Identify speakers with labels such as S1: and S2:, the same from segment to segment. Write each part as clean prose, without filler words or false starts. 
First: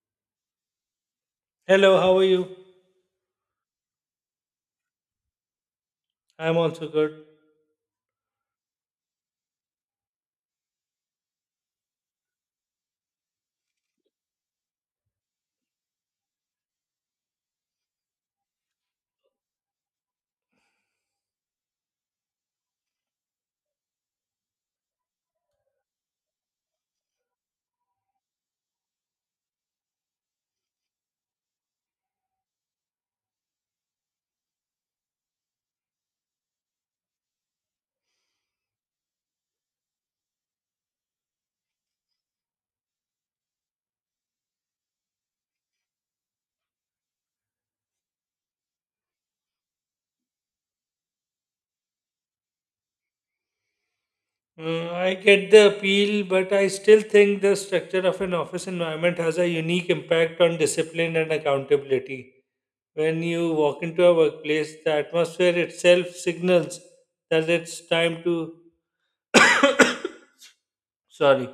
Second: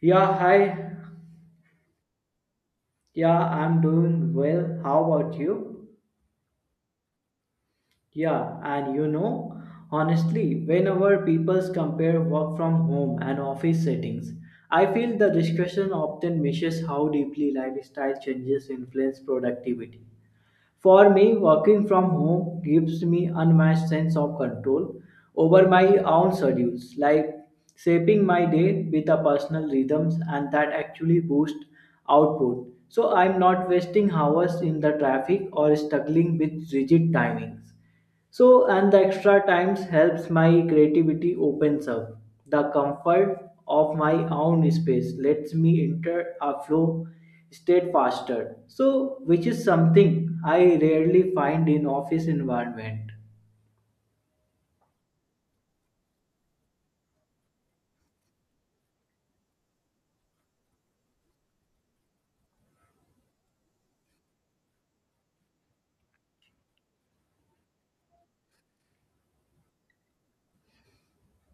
S1: Yeah, hi.
S2: Hello, how are you?
S1: Yeah, I'm doing well. How about you?
S2: I'm also good.
S1: Yeah, and you know, Honestly, whenever people compare work from home and office settings, I feel the discussion often misses how deeply lifestyle changes influence productivity. For me, working from home gives me unmatched sense of control over my own schedules, like shaping my day with a personal rhythms and that actually boosts output. So I'm not wasting hours in the traffic or struggling with rigid timings. And the extra times helps my creativity opens up. The comfort of my own space lets me enter a flow state faster. Which is something I rarely find in office environment.
S2: I get the appeal, but I still think the structure of an office environment has a unique impact on discipline and accountability. When you walk into a workplace, the atmosphere itself signals that it's time to, sorry,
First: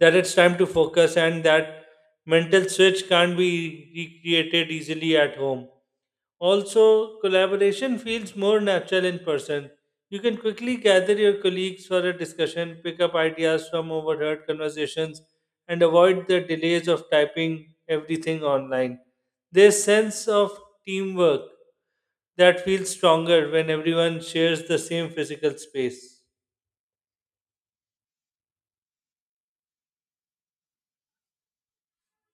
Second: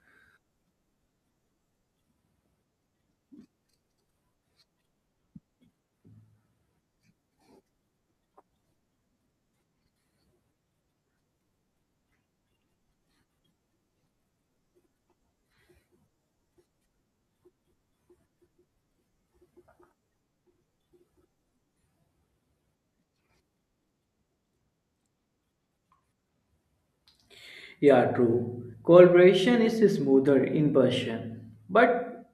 S2: that it's time to focus and that mental switch can't be recreated easily at home. Also, collaboration feels more natural in person. You can quickly gather your colleagues for a discussion, pick up ideas from overheard conversations, and avoid the delays of typing everything online. There's sense of teamwork that feels stronger when everyone shares the same physical space.
S1: Yeah, true. Collaboration is smoother in person, but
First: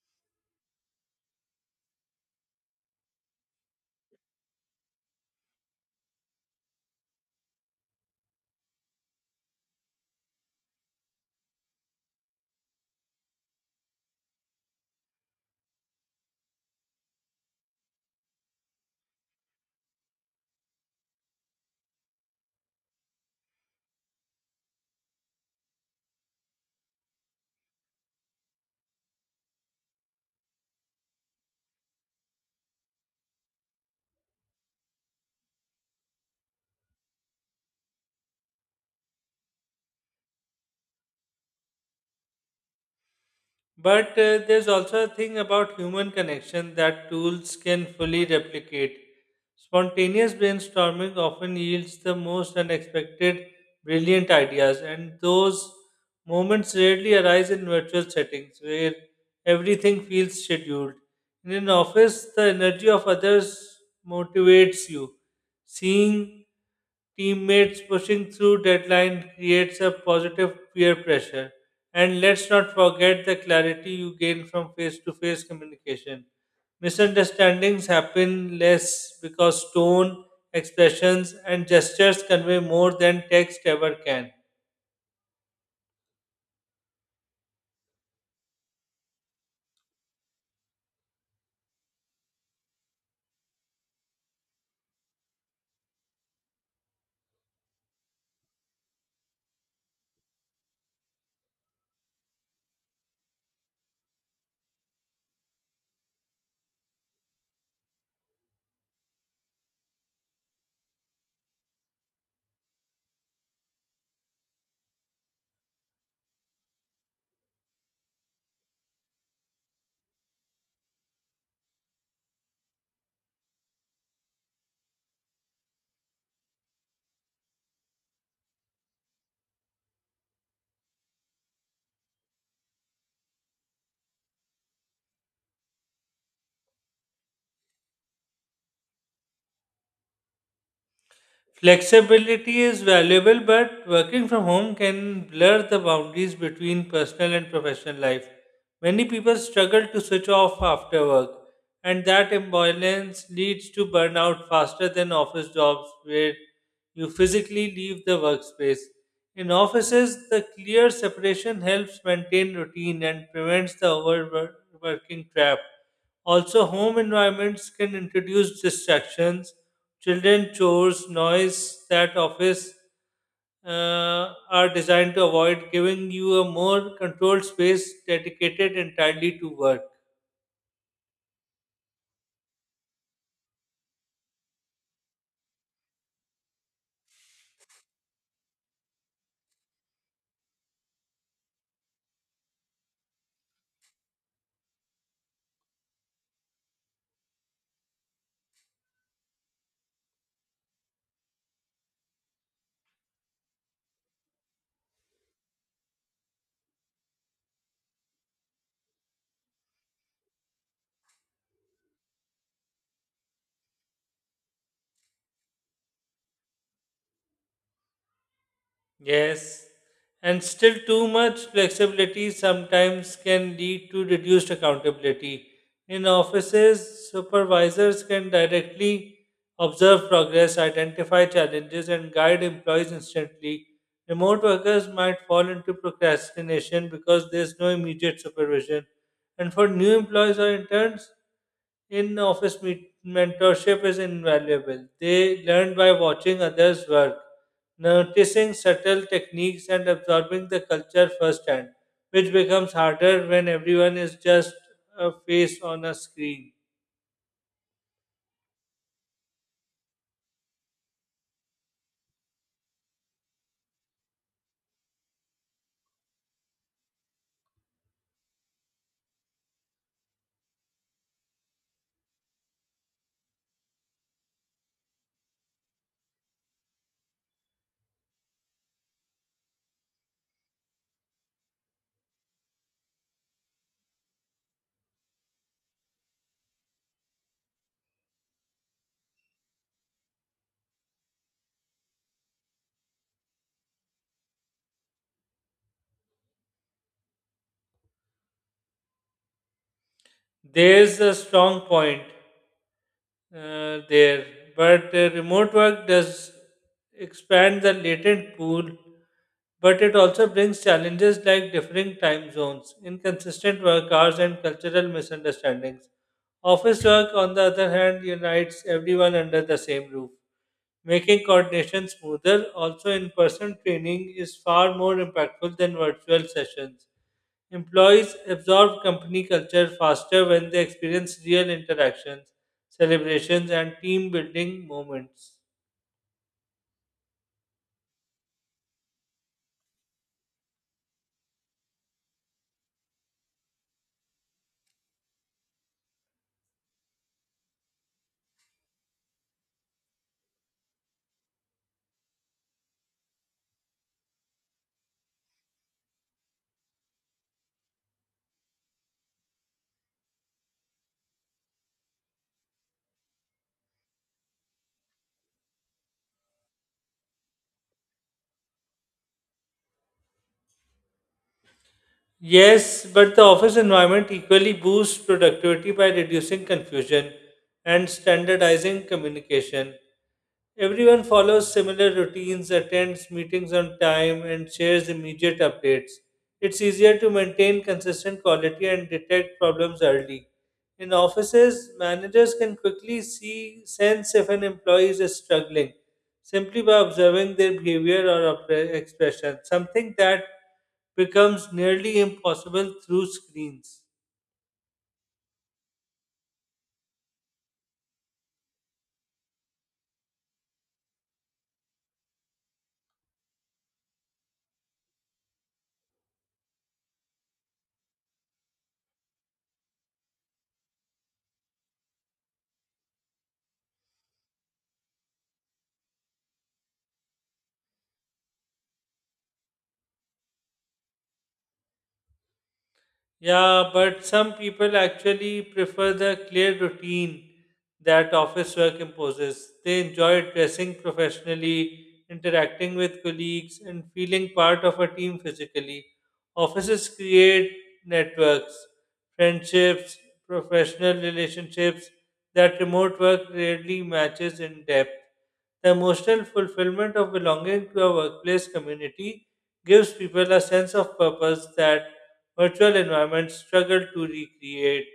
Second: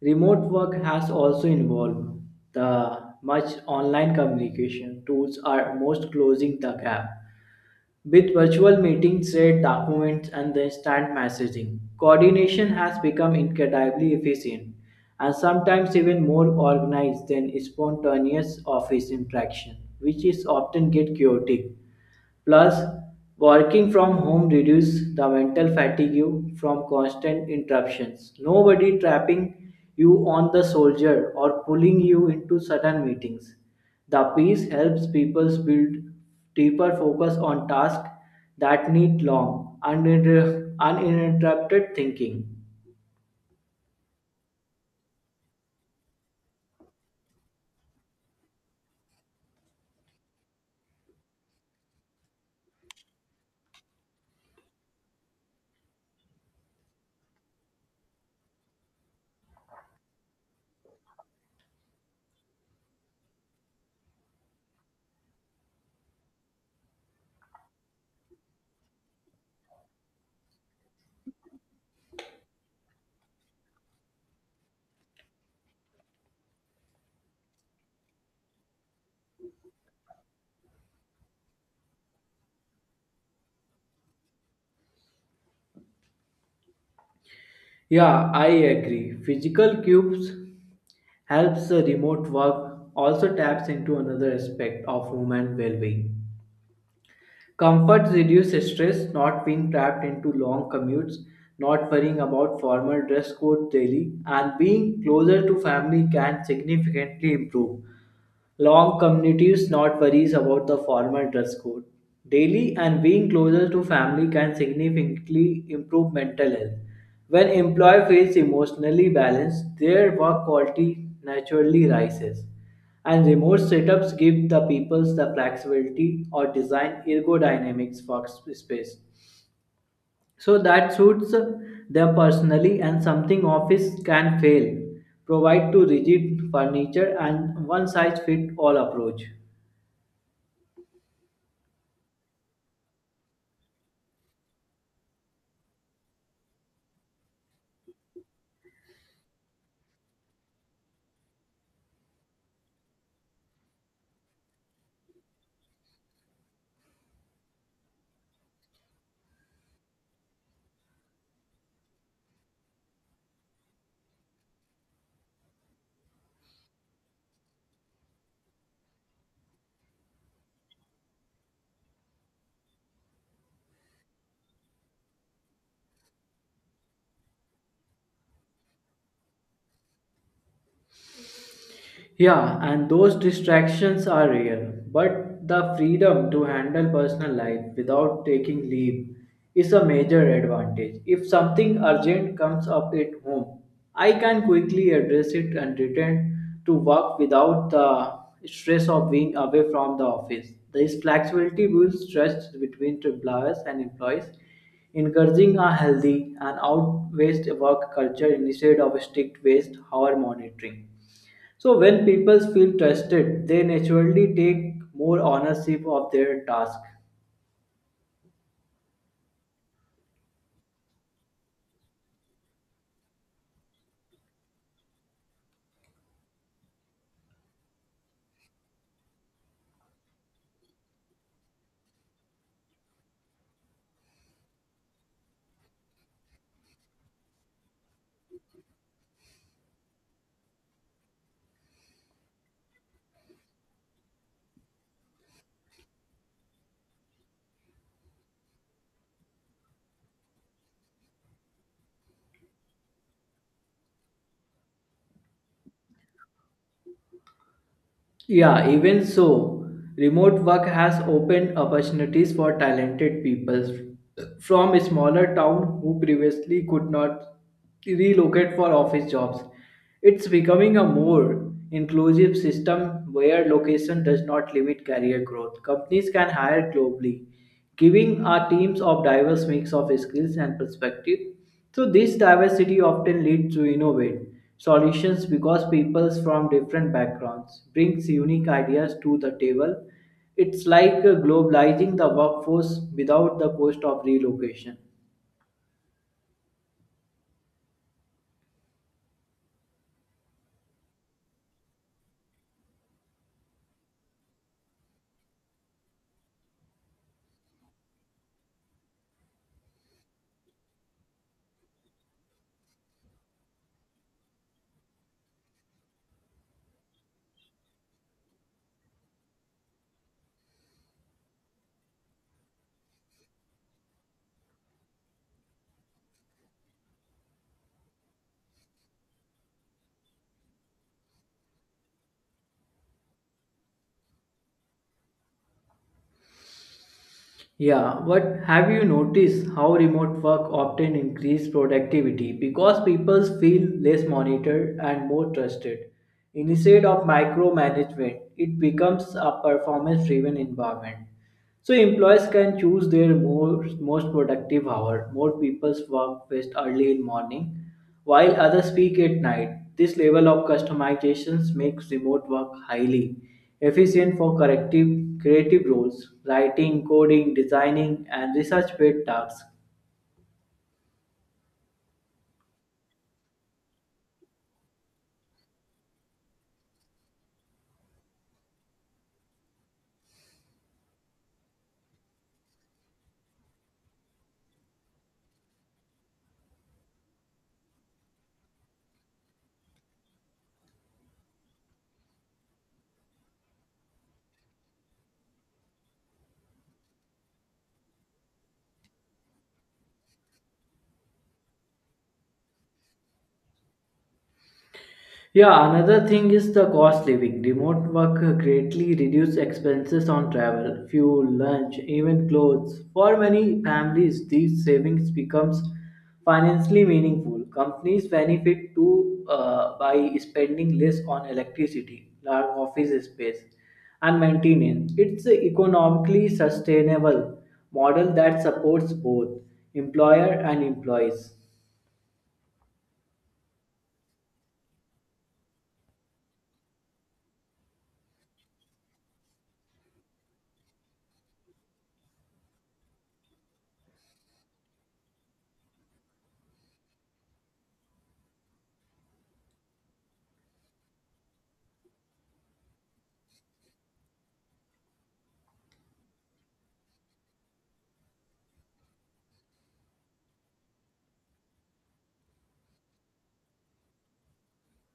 S1: remote work has also involved the much online communication tools are most closing the gap. With virtual meetings, shared documents, and the instant messaging, coordination has become incredibly efficient and sometimes even more organized than spontaneous office interaction, which is often get chaotic. Plus, working from home reduces the mental fatigue from constant interruptions. Nobody trapping you on the soldier or pulling you into sudden meetings. The peace helps people build deeper focus on tasks that need long, uninterrupted thinking.
S2: But there's also a thing about human connection that tools can fully replicate. Spontaneous brainstorming often yields the most unexpected, brilliant ideas, and those moments rarely arise in virtual settings where everything feels scheduled. In an office, the energy of others motivates you. Seeing teammates pushing through deadline creates a positive peer pressure. And let's not forget the clarity you gain from face to face communication. Misunderstandings happen less because tone, expressions, and gestures convey more than text ever can.
S1: Yeah, I agree. Physical cubes helps the remote work also taps into another aspect of human well-being. Comfort reduces stress, not being trapped into long commutes, not worrying about formal dress code daily, and being closer to family can significantly improve long commutes, not worries about the formal dress code. Daily and being closer to family can significantly improve mental health. When employee feels emotionally balanced, their work quality naturally rises. And remote setups give the peoples the flexibility or design ergodynamics workspace so that suits them personally and something office can fail. Provide to rigid furniture and one size fit all approach.
S2: Flexibility is valuable, but working from home can blur the boundaries between personal and professional life. Many people struggle to switch off after work, and that imbalance leads to burnout faster than office jobs where you physically leave the workspace. In offices, the clear separation helps maintain routine and prevents the overworking trap. Also, home environments can introduce distractions: children chores, noise that office are designed to avoid, giving you a more controlled space dedicated entirely to work.
S1: Yeah, and those distractions are real, but the freedom to handle personal life without taking leave is a major advantage. If something urgent comes up at home, I can quickly address it and return to work without the stress of being away from the office. This flexibility builds trust between employers and employees, encouraging a healthy and out-based work culture instead of strict-based hour monitoring. So when people feel trusted, they naturally take more ownership of their task.
S2: Yes, and still too much flexibility sometimes can lead to reduced accountability. In offices, supervisors can directly observe progress, identify challenges, and guide employees instantly. Remote workers might fall into procrastination because there's no immediate supervision. And for new employees or interns, in office mentorship is invaluable. They learn by watching others work, noticing subtle techniques and absorbing the culture firsthand, which becomes harder when everyone is just a face on a screen.
S1: Yeah, even so, remote work has opened opportunities for talented people from a smaller town who previously could not relocate for office jobs. It's becoming a more inclusive system where location does not limit career growth. Companies can hire globally giving our teams of diverse mix of skills and perspective. So this diversity often leads to innovate solutions because people from different backgrounds brings unique ideas to the table. It's like globalizing the workforce without the cost of relocation.
S2: There's a strong point there, but remote work does expand the latent pool, but it also brings challenges like differing time zones, inconsistent work hours, and cultural misunderstandings. Office work, on the other hand, unites everyone under the same roof, making coordination smoother. Also, in person training is far more impactful than virtual sessions. Employees absorb company culture faster when they experience real interactions, celebrations, and team building moments.
S1: Yeah, but have you noticed how remote work often increases productivity because people feel less monitored and more trusted? Instead of micromanagement, it becomes a performance driven environment. So employees can choose their most productive hour. More people's work best early in morning while others speak at night, this level of customizations makes remote work highly efficient for corrective, creative roles, writing, coding, designing, and research-based tasks.
S2: Yes, but the office environment equally boosts productivity by reducing confusion and standardizing communication. Everyone follows similar routines, attends meetings on time, and shares immediate updates. It's easier to maintain consistent quality and detect problems early. In offices, managers can quickly see sense if an employee is struggling simply by observing their behavior or expression, something that becomes nearly impossible through screens.
S1: Yeah, another thing is the cost living. Remote work greatly reduces expenses on travel, fuel, lunch, even clothes. For many families, these savings becomes financially meaningful. Companies benefit too, by spending less on electricity, large office space, and maintenance. It's an economically sustainable model that supports both employer and employees.
S2: Yeah, but some people actually prefer the clear routine that office work imposes. They enjoy dressing professionally, interacting with colleagues, and feeling part of a team physically. Offices create networks, friendships, professional relationships that remote work rarely matches in depth. The emotional fulfillment of belonging to a workplace community gives people a sense of purpose that virtual environments struggle to recreate.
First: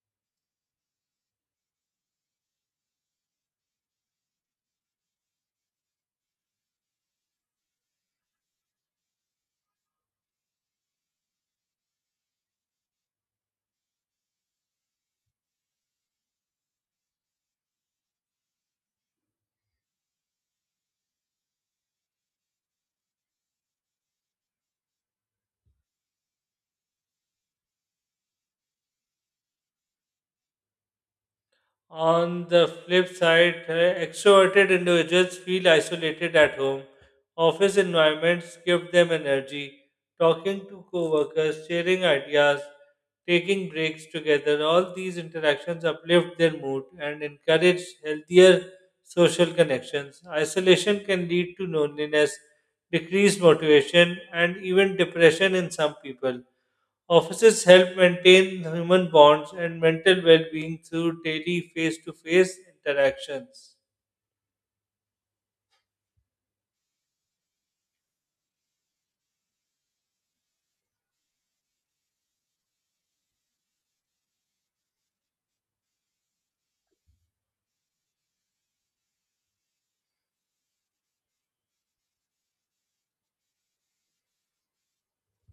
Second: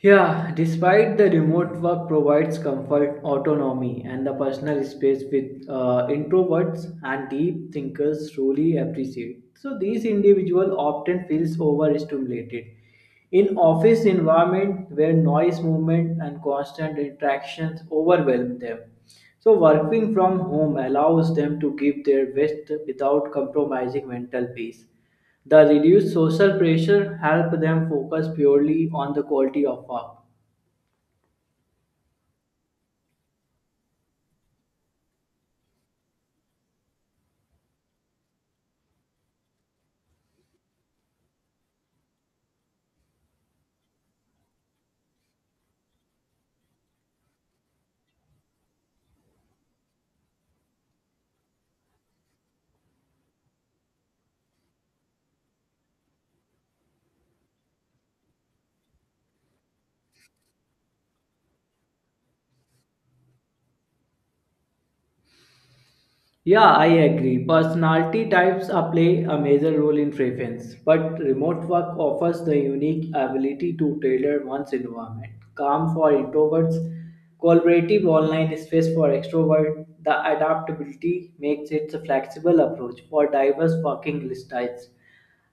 S1: Yeah, despite the remote work provides comfort, autonomy, and the personal space with introverts and deep thinkers truly appreciate. So these individual often feels overstimulated. In office environment where noise, movement, and constant interactions overwhelm them. So working from home allows them to give their best without compromising mental peace. The reduced social pressure helped them focus purely on the quality of work.
S2: On the flip side, extroverted individuals feel isolated at home. Office environments give them energy. Talking to coworkers, sharing ideas, taking breaks together, all these interactions uplift their mood and encourage healthier social connections. Isolation can lead to loneliness, decreased motivation, and even depression in some people. Offices help maintain human bonds and mental well being through daily face to face interactions.
S1: Yeah, I agree. Personality types are play a major role in preference, but remote work offers the unique ability to tailor one's environment. Calm for introverts, collaborative online space for extroverts. The adaptability makes it a flexible approach for diverse working styles.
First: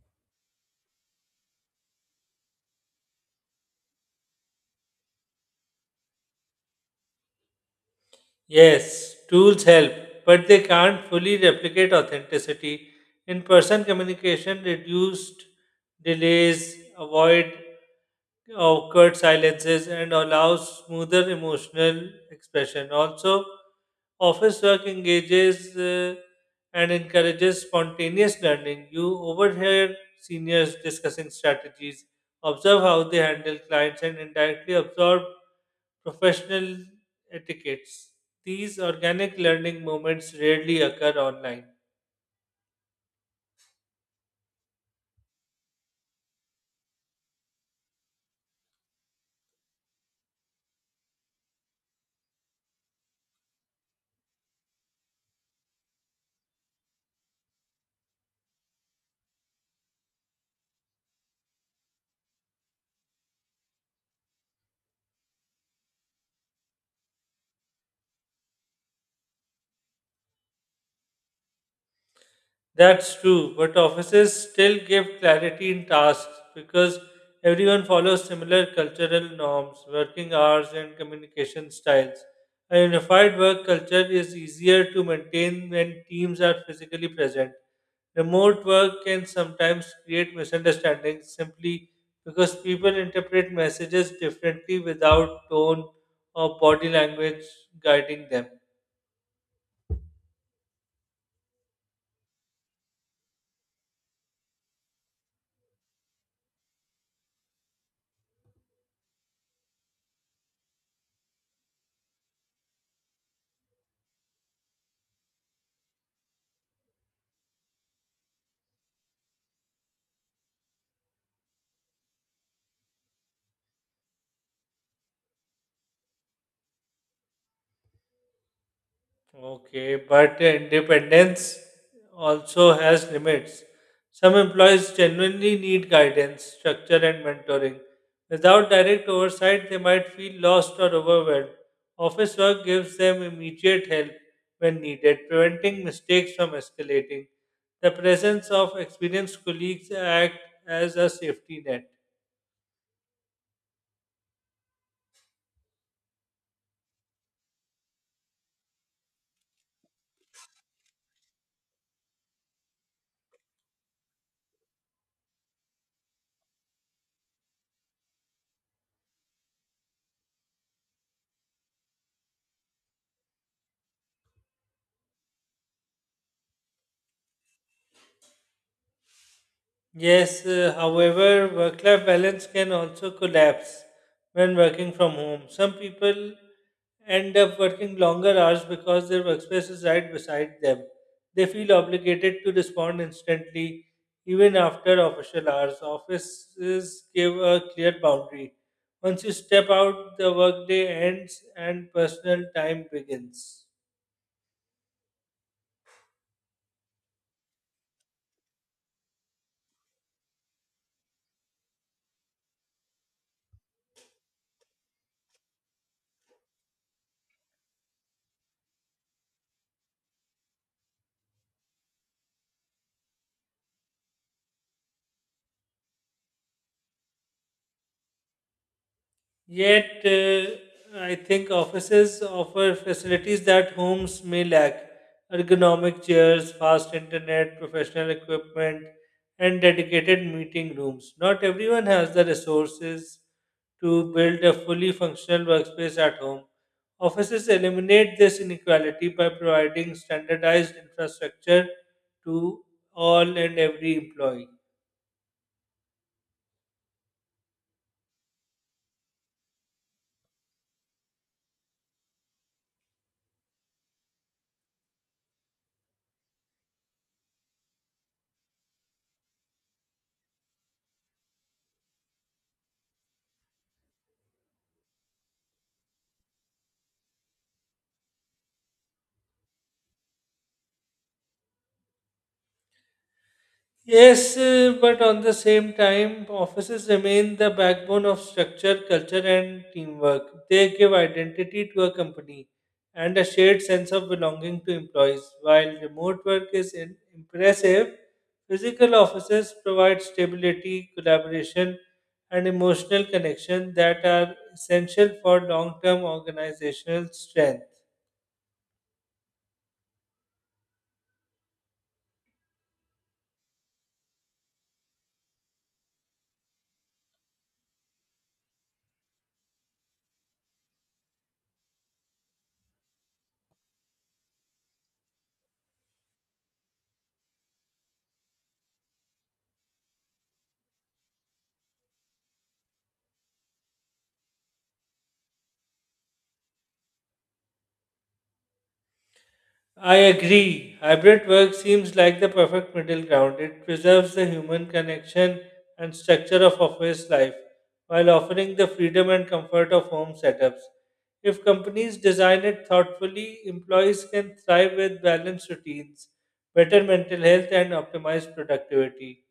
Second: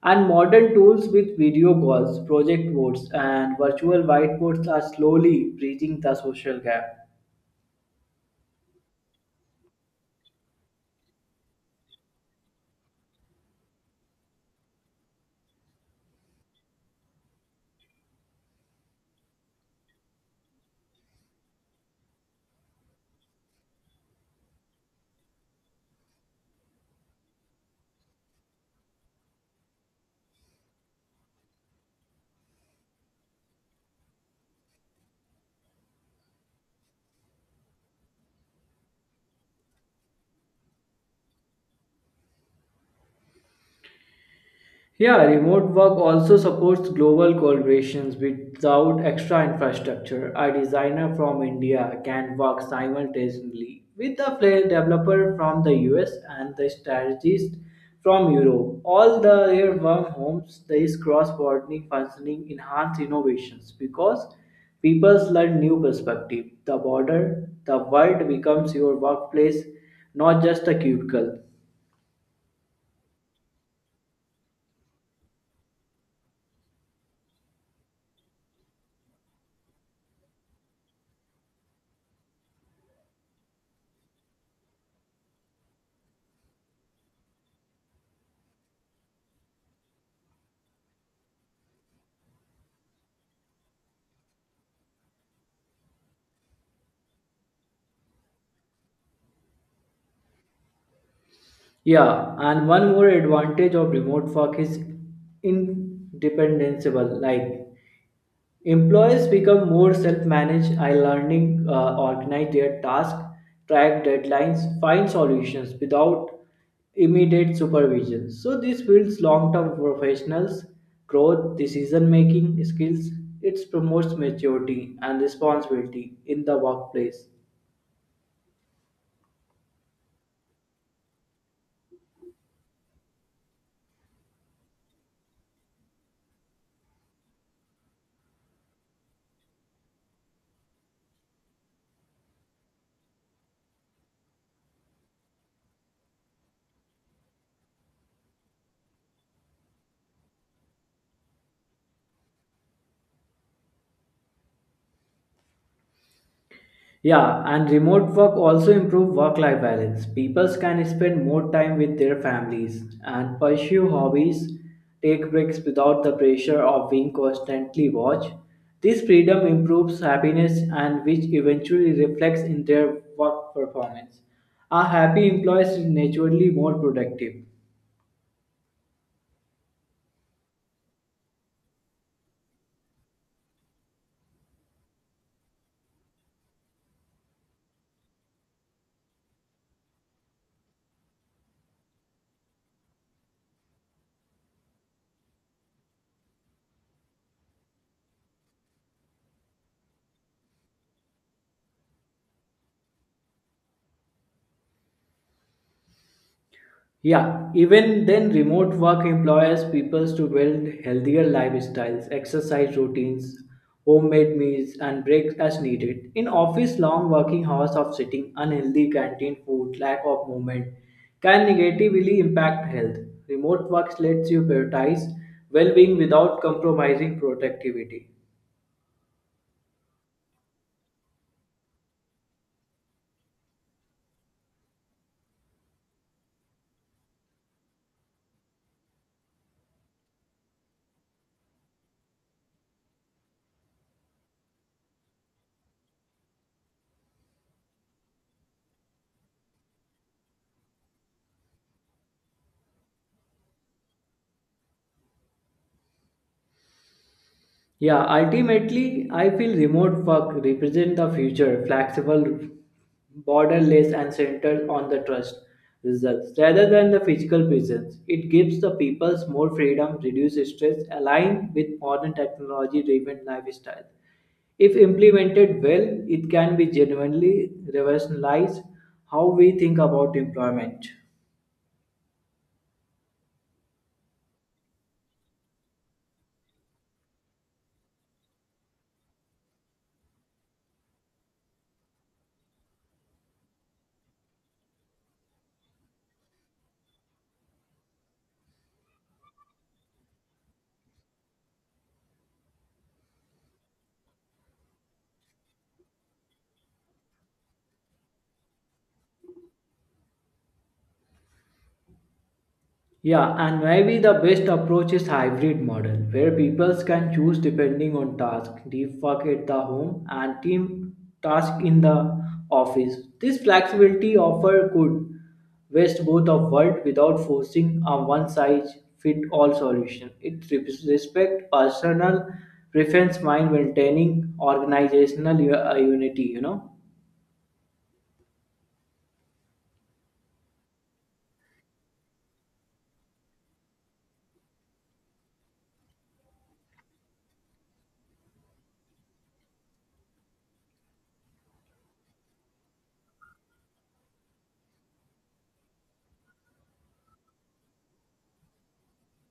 S1: And modern tools with video calls, project boards, and virtual whiteboards are slowly bridging the social gap.
S2: Yes, tools help, but they can't fully replicate authenticity. In person communication, reduced delays, avoid awkward silences, and allows smoother emotional expression. Also, office work engages and encourages spontaneous learning. You overhear seniors discussing strategies, observe how they handle clients, and indirectly absorb professional etiquettes. These organic learning moments rarely occur online.
S1: Yeah, remote work also supports global collaborations without extra infrastructure. A designer from India can work simultaneously with a player developer from the US and the strategist from Europe. All the their work homes, this cross-border functioning enhance innovations because people learn new perspective. The border, the world becomes your workplace, not just a cubicle.
S2: That's true, but offices still give clarity in tasks because everyone follows similar cultural norms, working hours, and communication styles. A unified work culture is easier to maintain when teams are physically present. Remote work can sometimes create misunderstandings simply because people interpret messages differently without tone or body language guiding them.
S1: Yeah, and one more advantage of remote work is independenceable. Like employees become more self-managed, organize their tasks, track deadlines, find solutions without immediate supervision. So this builds long-term professionals, growth, decision-making skills. It promotes maturity and responsibility in the workplace.
S2: Okay, but independence also has limits. Some employees genuinely need guidance, structure, and mentoring. Without direct oversight, they might feel lost or overwhelmed. Office work gives them immediate help when needed, preventing mistakes from escalating. The presence of experienced colleagues act as a safety net.
S1: Yeah, and remote work also improve work-life balance. People can spend more time with their families and pursue hobbies, take breaks without the pressure of being constantly watched. This freedom improves happiness and which eventually reflects in their work performance. A happy employee is naturally more productive.
S2: Yes, however, work life balance can also collapse when working from home. Some people end up working longer hours because their workspace is right beside them. They feel obligated to respond instantly even after official hours. Offices give a clear boundary. Once you step out, the workday ends and personal time begins.
S1: Yeah, even then, remote work empowers people to build healthier lifestyles, exercise routines, homemade meals, and breaks as needed. In office, long working hours of sitting, unhealthy canteen food, lack of movement can negatively impact health. Remote work lets you prioritize well being without compromising productivity.
S2: Yet, I think offices offer facilities that homes may lack: ergonomic chairs, fast internet, professional equipment, and dedicated meeting rooms. Not everyone has the resources to build a fully functional workspace at home. Offices eliminate this inequality by providing standardized infrastructure to all and every employee.
S1: Yeah, ultimately, I feel remote work represent the future, flexible, borderless, and centered on the trust results rather than the physical presence. It gives the peoples more freedom, reduce stress, aligned with modern technology-driven lifestyle. If implemented well, it can be genuinely revolutionize how we think about employment.
S2: Yes, but on the same time, offices remain the backbone of structure, culture, and teamwork. They give identity to a company and a shared sense of belonging to employees. While remote work is impressive, physical offices provide stability, collaboration, and emotional connection that are essential for long term organizational strength.
S1: Yeah, and maybe the best approach is hybrid model where people can choose depending on task, deep work at the home and team task in the office. This flexibility offer could waste both of world without forcing a one size fit all solution. It respect personal preference while maintaining organizational unity, you know.
S2: I agree. Hybrid work seems like the perfect middle ground. It preserves the human connection and structure of office life while offering the freedom and comfort of home setups. If companies design it thoughtfully, employees can thrive with balanced routines, better mental health, and optimized productivity.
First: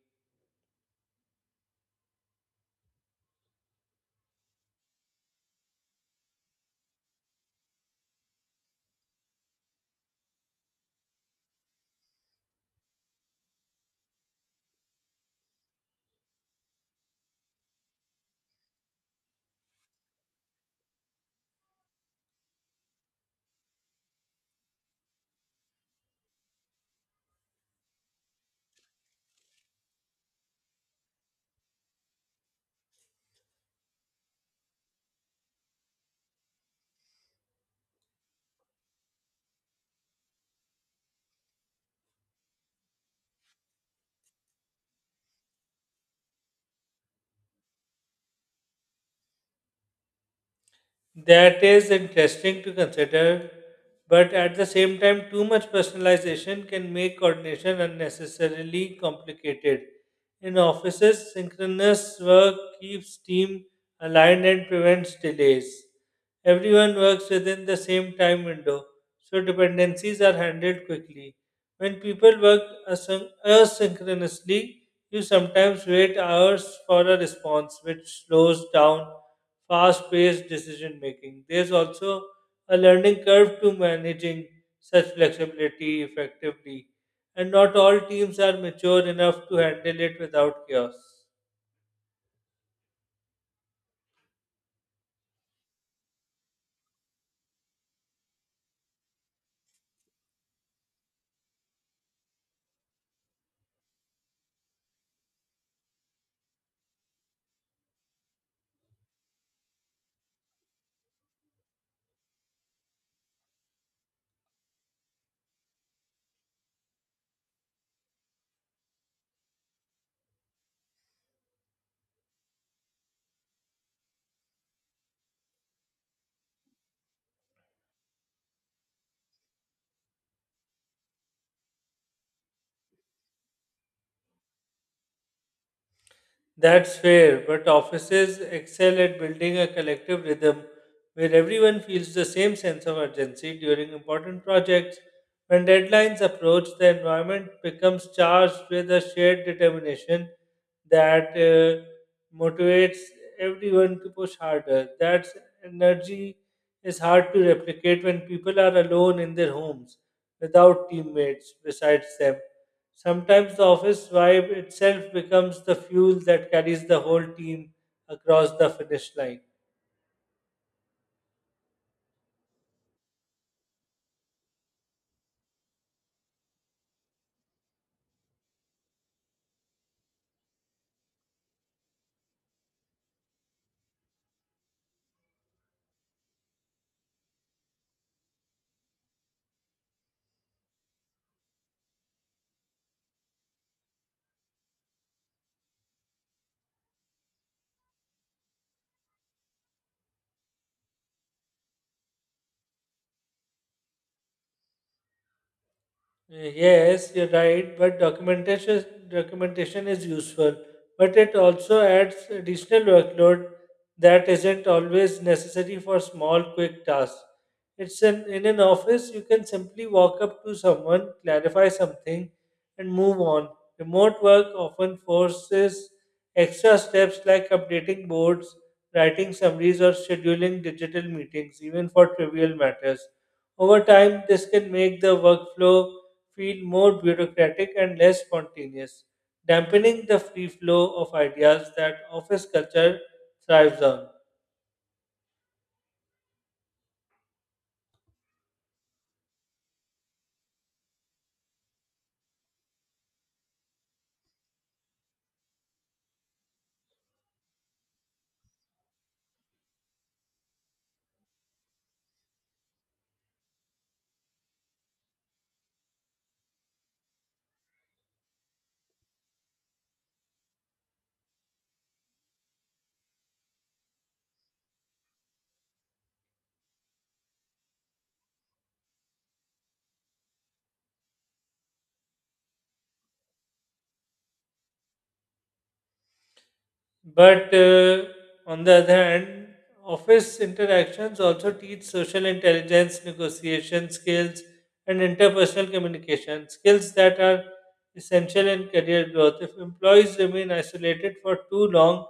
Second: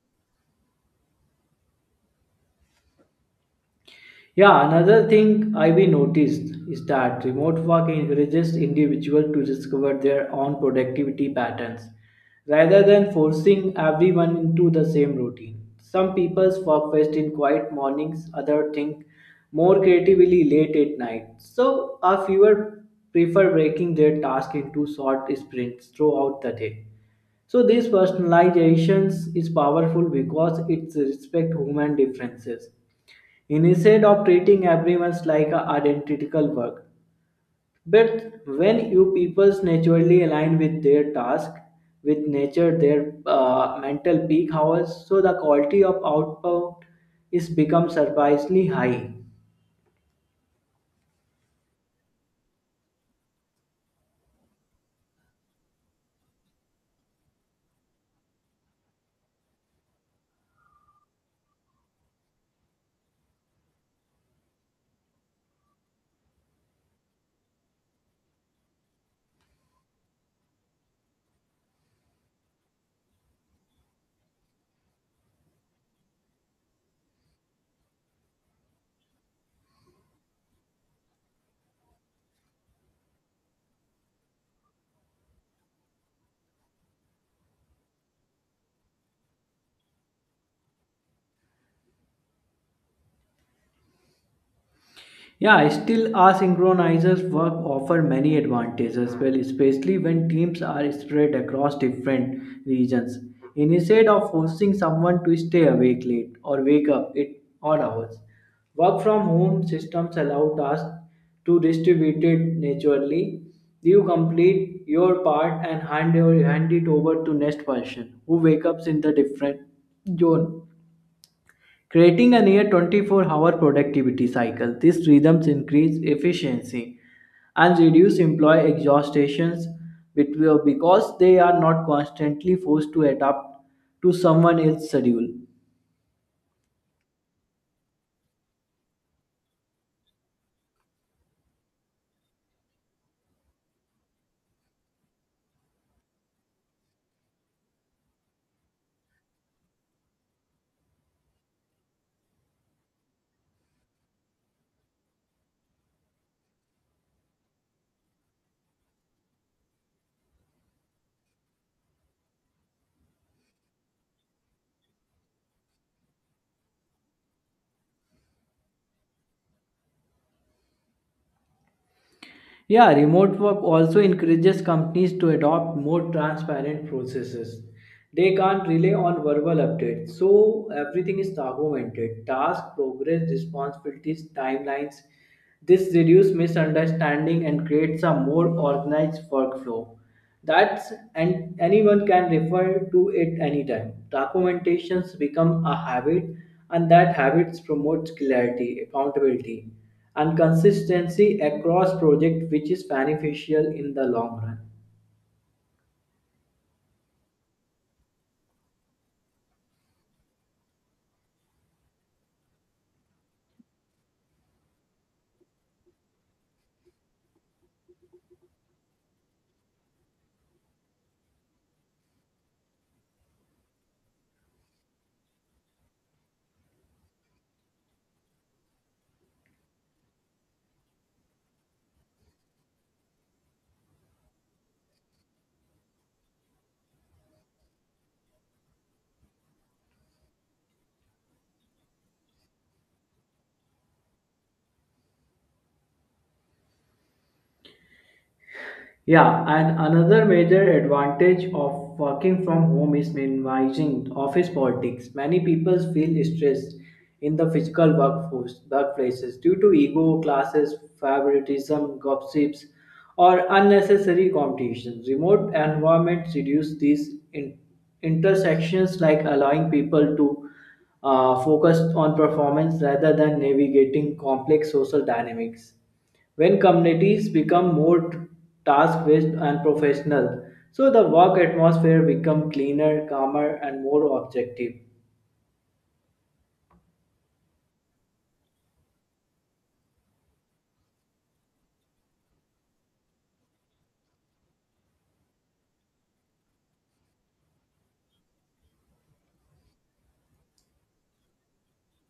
S1: Yeah, another thing I've noticed is that remote work encourages individuals to discover their own productivity patterns rather than forcing everyone into the same routine. Some people work best in quiet mornings, others think more creatively late at night. So, a fewer prefer breaking their task into short sprints throughout the day. So this personalizations is powerful because it respects human differences instead of treating everyone like a identical work. But when you peoples naturally align with their task, with nature, their mental peak hours, so the quality of output is become surprisingly high.
S2: That is interesting to consider, but at the same time, too much personalization can make coordination unnecessarily complicated. In offices, synchronous work keeps team aligned and prevents delays. Everyone works within the same time window, so dependencies are handled quickly. When people work asynchronously, you sometimes wait hours for a response, which slows down fast paced decision making. There's also a learning curve to managing such flexibility effectively, and not all teams are mature enough to handle it without chaos.
S1: Yeah, still asynchronizers work offer many advantages, well, especially when teams are spread across different regions. Instead of forcing someone to stay awake late or wake up it odd hours, work from home systems allow tasks to distribute it naturally. You complete your part and hand it over to next person who wakes up in the different zone creating a near 24-hour productivity cycle. These rhythms increase efficiency and reduce employee exhaustions because they are not constantly forced to adapt to someone else's schedule.
S2: That's fair, but offices excel at building a collective rhythm where everyone feels the same sense of urgency during important projects. When deadlines approach, the environment becomes charged with a shared determination that motivates everyone to push harder. That energy is hard to replicate when people are alone in their homes without teammates besides them. Sometimes the office vibe itself becomes the fuel that carries the whole team across the finish line.
S1: Yeah, remote work also encourages companies to adopt more transparent processes. They can't rely on verbal updates, so everything is documented task, progress, responsibilities, timelines. This reduces misunderstanding and creates a more organized workflow. That's and anyone can refer to it anytime. Documentations become a habit, and that habits promotes clarity, accountability, and consistency across project, which is beneficial in the long run.
S2: Yes, you're right, but documentation is useful, but it also adds additional workload that isn't always necessary for small, quick tasks. In an office, you can simply walk up to someone, clarify something, and move on. Remote work often forces extra steps like updating boards, writing summaries, or scheduling digital meetings, even for trivial matters. Over time, this can make the workflow feel more bureaucratic and less spontaneous, dampening the free flow of ideas that office culture thrives on.
S1: Yeah, and another major advantage of working from home is minimizing office politics. Many people feel stressed in the workplaces due to ego, classes, favoritism, gossips, or unnecessary competitions. Remote environments reduce these intersections, like allowing people to focus on performance rather than navigating complex social dynamics when communities become more task based and professional, so the work atmosphere become cleaner, calmer, and more objective.
S2: But on the other hand, office interactions also teach social intelligence, negotiation skills, and interpersonal communication skills that are essential in career growth. If employees remain isolated for too long,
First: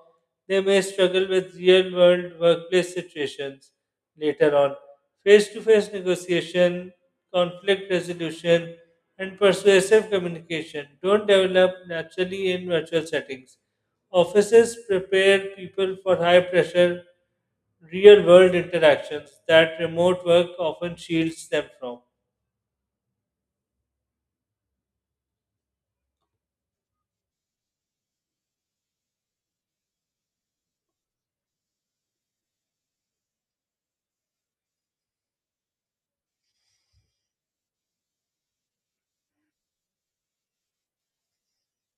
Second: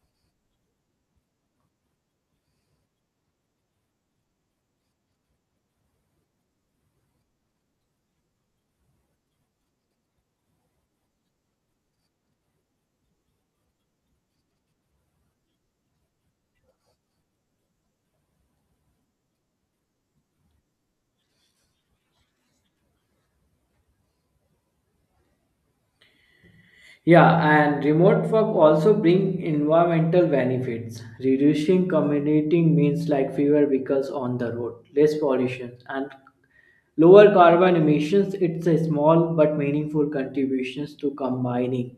S2: they may struggle with real world workplace situations later on. Face to face negotiation, conflict resolution, and persuasive communication don't develop naturally in virtual settings. Offices prepare people for high pressure, real world interactions that remote work often shields them from.
S1: Yeah, and remote work also bring environmental benefits, reducing commuting means like fewer vehicles on the road, less pollution, and lower carbon emissions. It's a small but meaningful contributions to combining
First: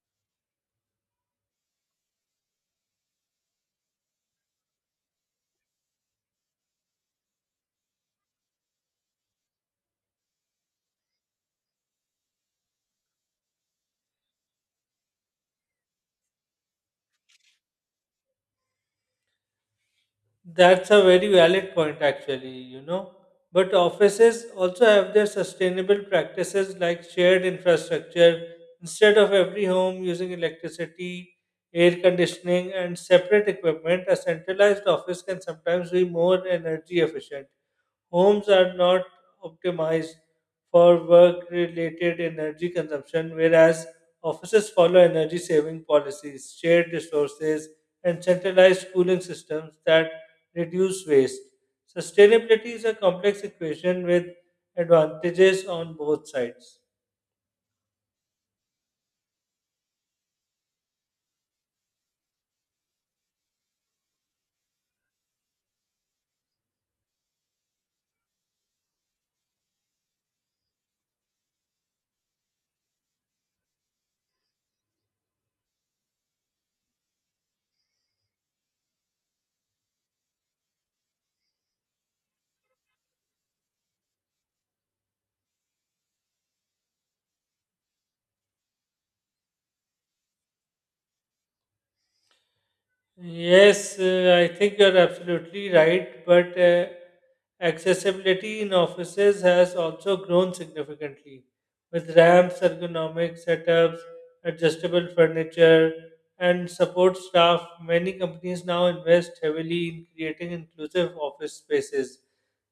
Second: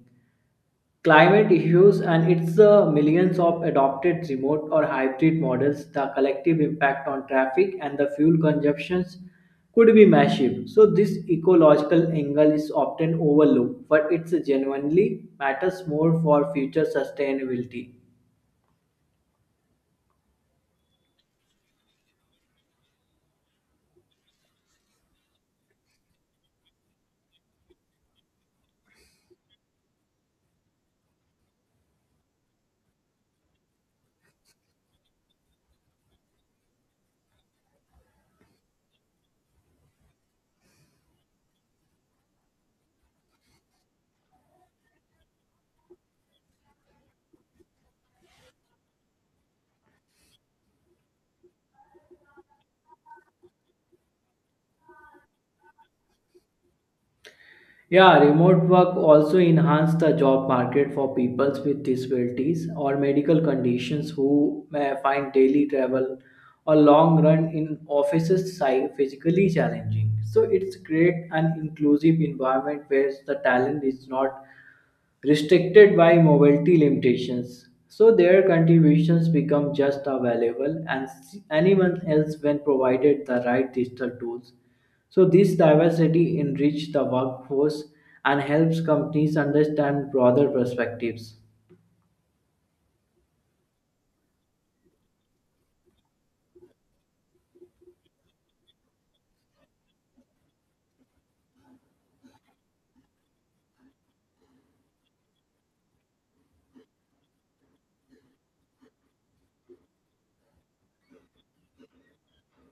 S1: climate issues, and its the millions of adopted remote or hybrid models, the collective impact on traffic and the fuel consumptions could be massive. So this ecological angle is often overlooked, but it genuinely matters more for future sustainability.
S2: That's a very valid point, actually, you know. But offices also have their sustainable practices like shared infrastructure. Instead of every home using electricity, air conditioning, and separate equipment, a centralized office can sometimes be more energy efficient. Homes are not optimized for work related energy consumption, whereas offices follow energy saving policies, shared resources, and centralized cooling systems that reduce waste. Sustainability is a complex equation with advantages on both sides.
S1: Yeah, remote work also enhanced the job market for people with disabilities or medical conditions who may find daily travel or long run in offices physically challenging. So it's create an inclusive environment where the talent is not restricted by mobility limitations. So their contributions become just available and anyone else when provided the right digital tools. So this diversity enriches the workforce and helps companies understand broader perspectives.
S2: Yes, I think you're absolutely right, but accessibility in offices has also grown significantly with ramps, ergonomic setups, adjustable furniture, and support staff. Many companies now invest heavily in creating inclusive office spaces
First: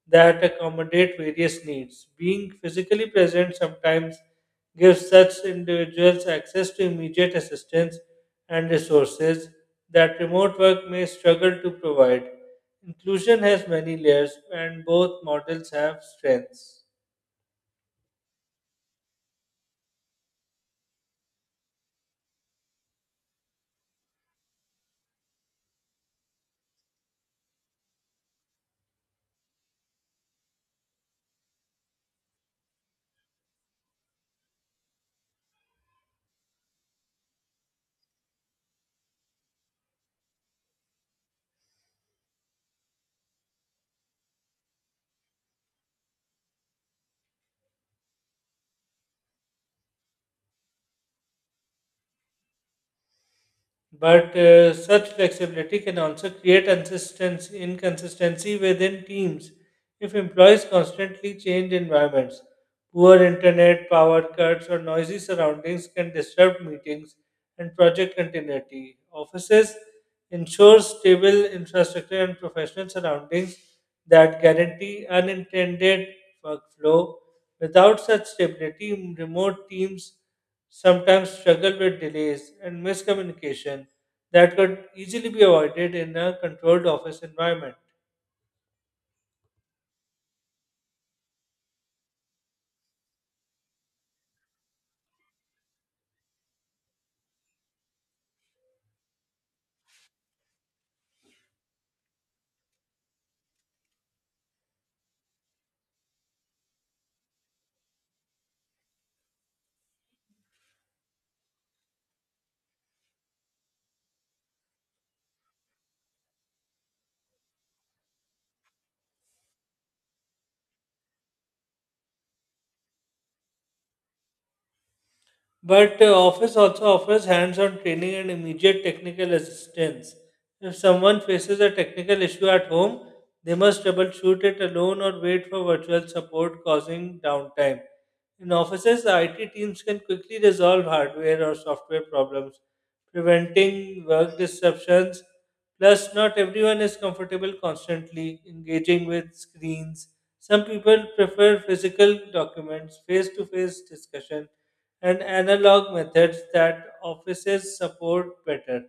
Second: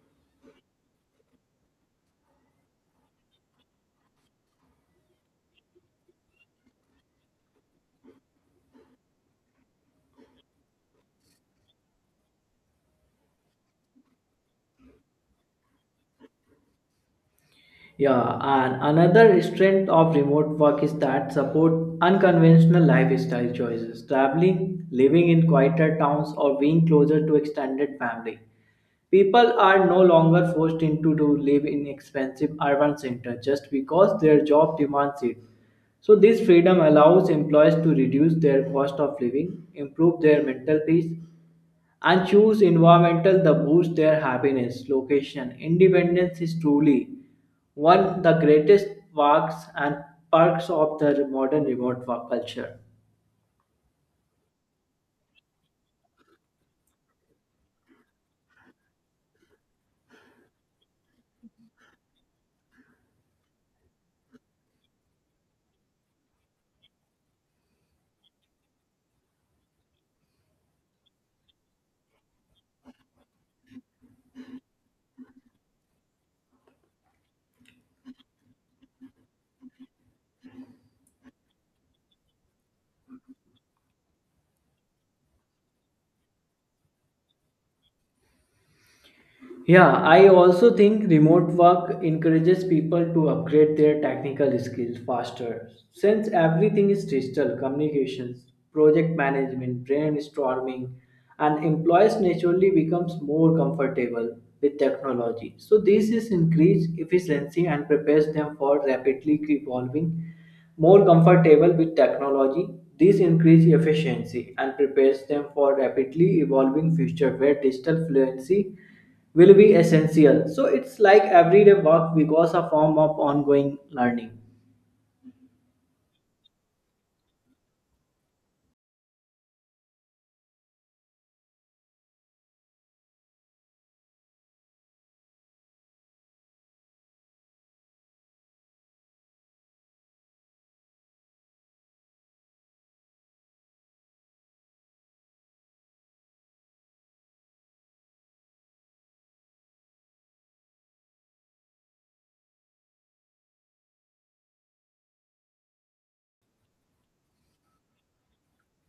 S2: that accommodate various needs. Being physically present sometimes gives such individuals access to immediate assistance and resources that remote work may struggle to provide. Inclusion has many layers, and both models have strengths.
S1: Yeah, and another strength of remote work is that support unconventional lifestyle choices. Traveling, living in quieter towns, or being closer to extended family. People are no longer forced into to live in expensive urban centers just because their job demands it. So this freedom allows employees to reduce their cost of living, improve their mental peace, and choose environmental that boost their happiness location independence is truly one of the greatest perks and perks of the modern remote work culture.
S2: But such flexibility can also create inconsistency within teams if employees constantly change environments. Poor internet, power cuts, or noisy surroundings can disrupt meetings and project continuity. Offices ensure stable infrastructure and professional surroundings that guarantee unintended workflow. Without such stability, remote teams sometimes struggle with delays and miscommunication that could easily be avoided in a controlled office environment.
S1: Yeah, I also think remote work encourages people to upgrade their technical skills faster. Since everything is digital, communications, project management, brainstorming, and employees naturally becomes more comfortable with technology. So this is increased efficiency and prepares them for rapidly evolving, more comfortable with technology. This increased efficiency and prepares them for rapidly evolving future where digital fluency will be essential. So it's like everyday work because a form of ongoing learning.
S2: But office also offers hands-on training and immediate technical assistance. If someone faces a technical issue at home, they must troubleshoot it alone or wait for virtual support causing downtime. In offices, the IT teams can quickly resolve hardware or software problems, preventing work disruptions. Plus, not everyone is comfortable constantly engaging with screens. Some people prefer physical documents, face to face discussion, and analog methods that offices support better.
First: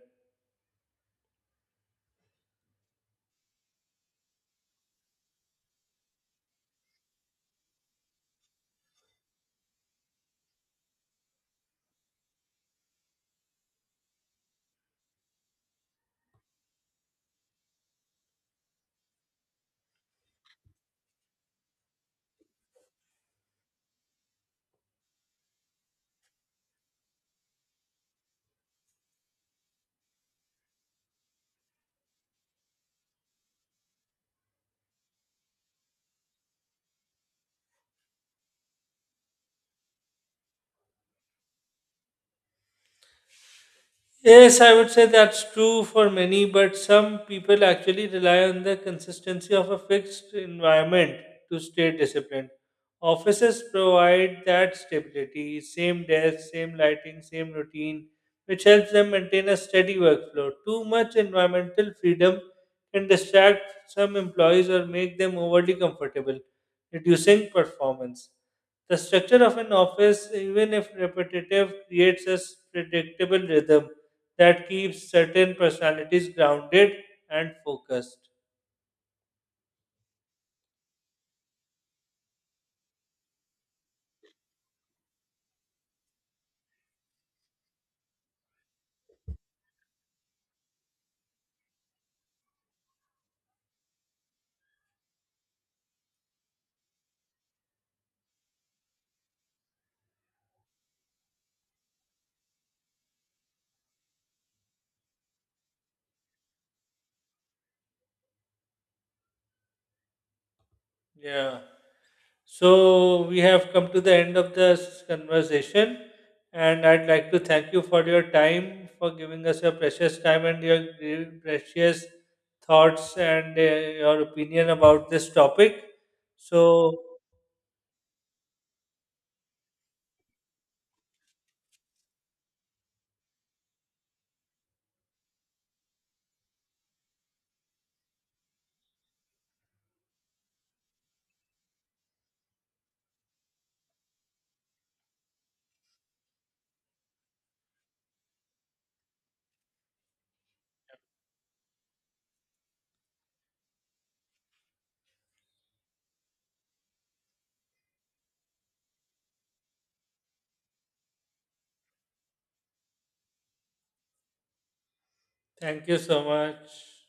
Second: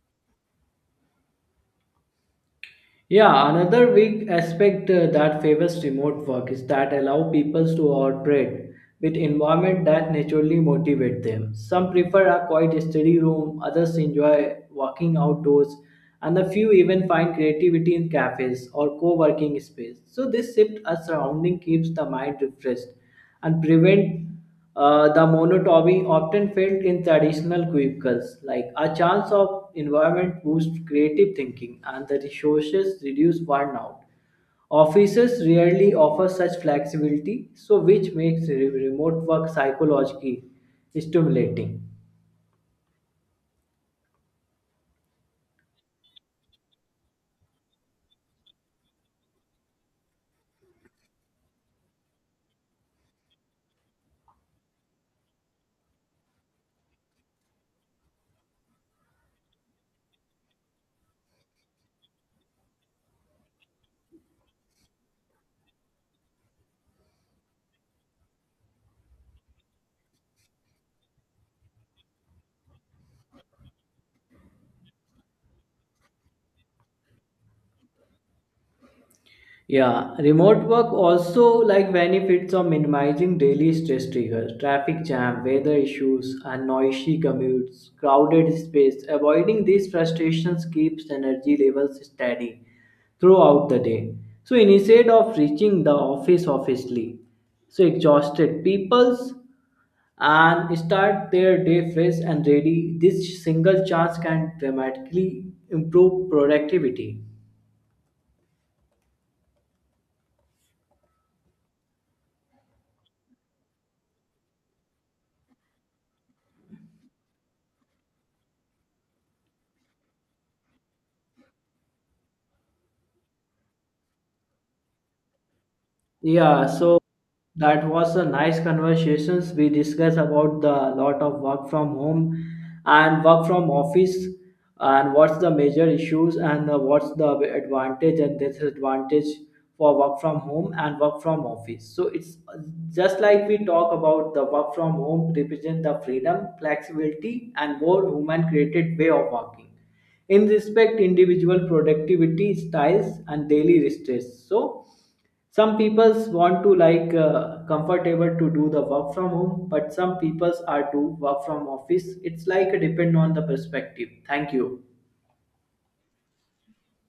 S1: Yeah, another big aspect that favors remote work is that allow people to operate with environment that naturally motivate them. Some prefer a quiet study room, others enjoy walking outdoors, and a few even find creativity in cafes or co-working space. So this shift as surrounding keeps the mind refreshed and prevent the monotony often felt in traditional cubicles, like a chance of environment boosts creative thinking and the resources reduce burnout. Offices rarely offer such flexibility, so which makes remote work psychologically stimulating.
S2: Yes, I would say that's true for many, but some people actually rely on the consistency of a fixed environment to stay disciplined. Offices provide that stability, same desk, same lighting, same routine, which helps them maintain a steady workflow. Too much environmental freedom can distract some employees or make them overly comfortable, reducing performance. The structure of an office, even if repetitive, creates a predictable rhythm that keeps certain personalities grounded and focused.
S1: Yeah, remote work also like benefits of minimizing daily stress triggers, traffic jam, weather issues, and noisy commutes, crowded space. Avoiding these frustrations keeps energy levels steady throughout the day. So instead of reaching the office obviously, so exhausted people's and start their day fresh and ready, this single chance can dramatically improve productivity.
S2: Yeah. So we have come to the end of this conversation, and I'd like to thank you for your time, for giving us your precious time and your precious thoughts and your opinion about this topic.
S1: Yeah,
S2: So
S1: so that was a nice conversations. We discussed about the lot of work from home and work from office and what's the major issues and what's the advantage and disadvantage for work from home and work from office. So it's just like we talk about the work from home represent the freedom, flexibility and more human created way of working in respect individual productivity styles and daily stress so some people want to like comfortable to do the work from home but some people are to work from office it's like a depend on the perspective thank you
S2: thank you so much.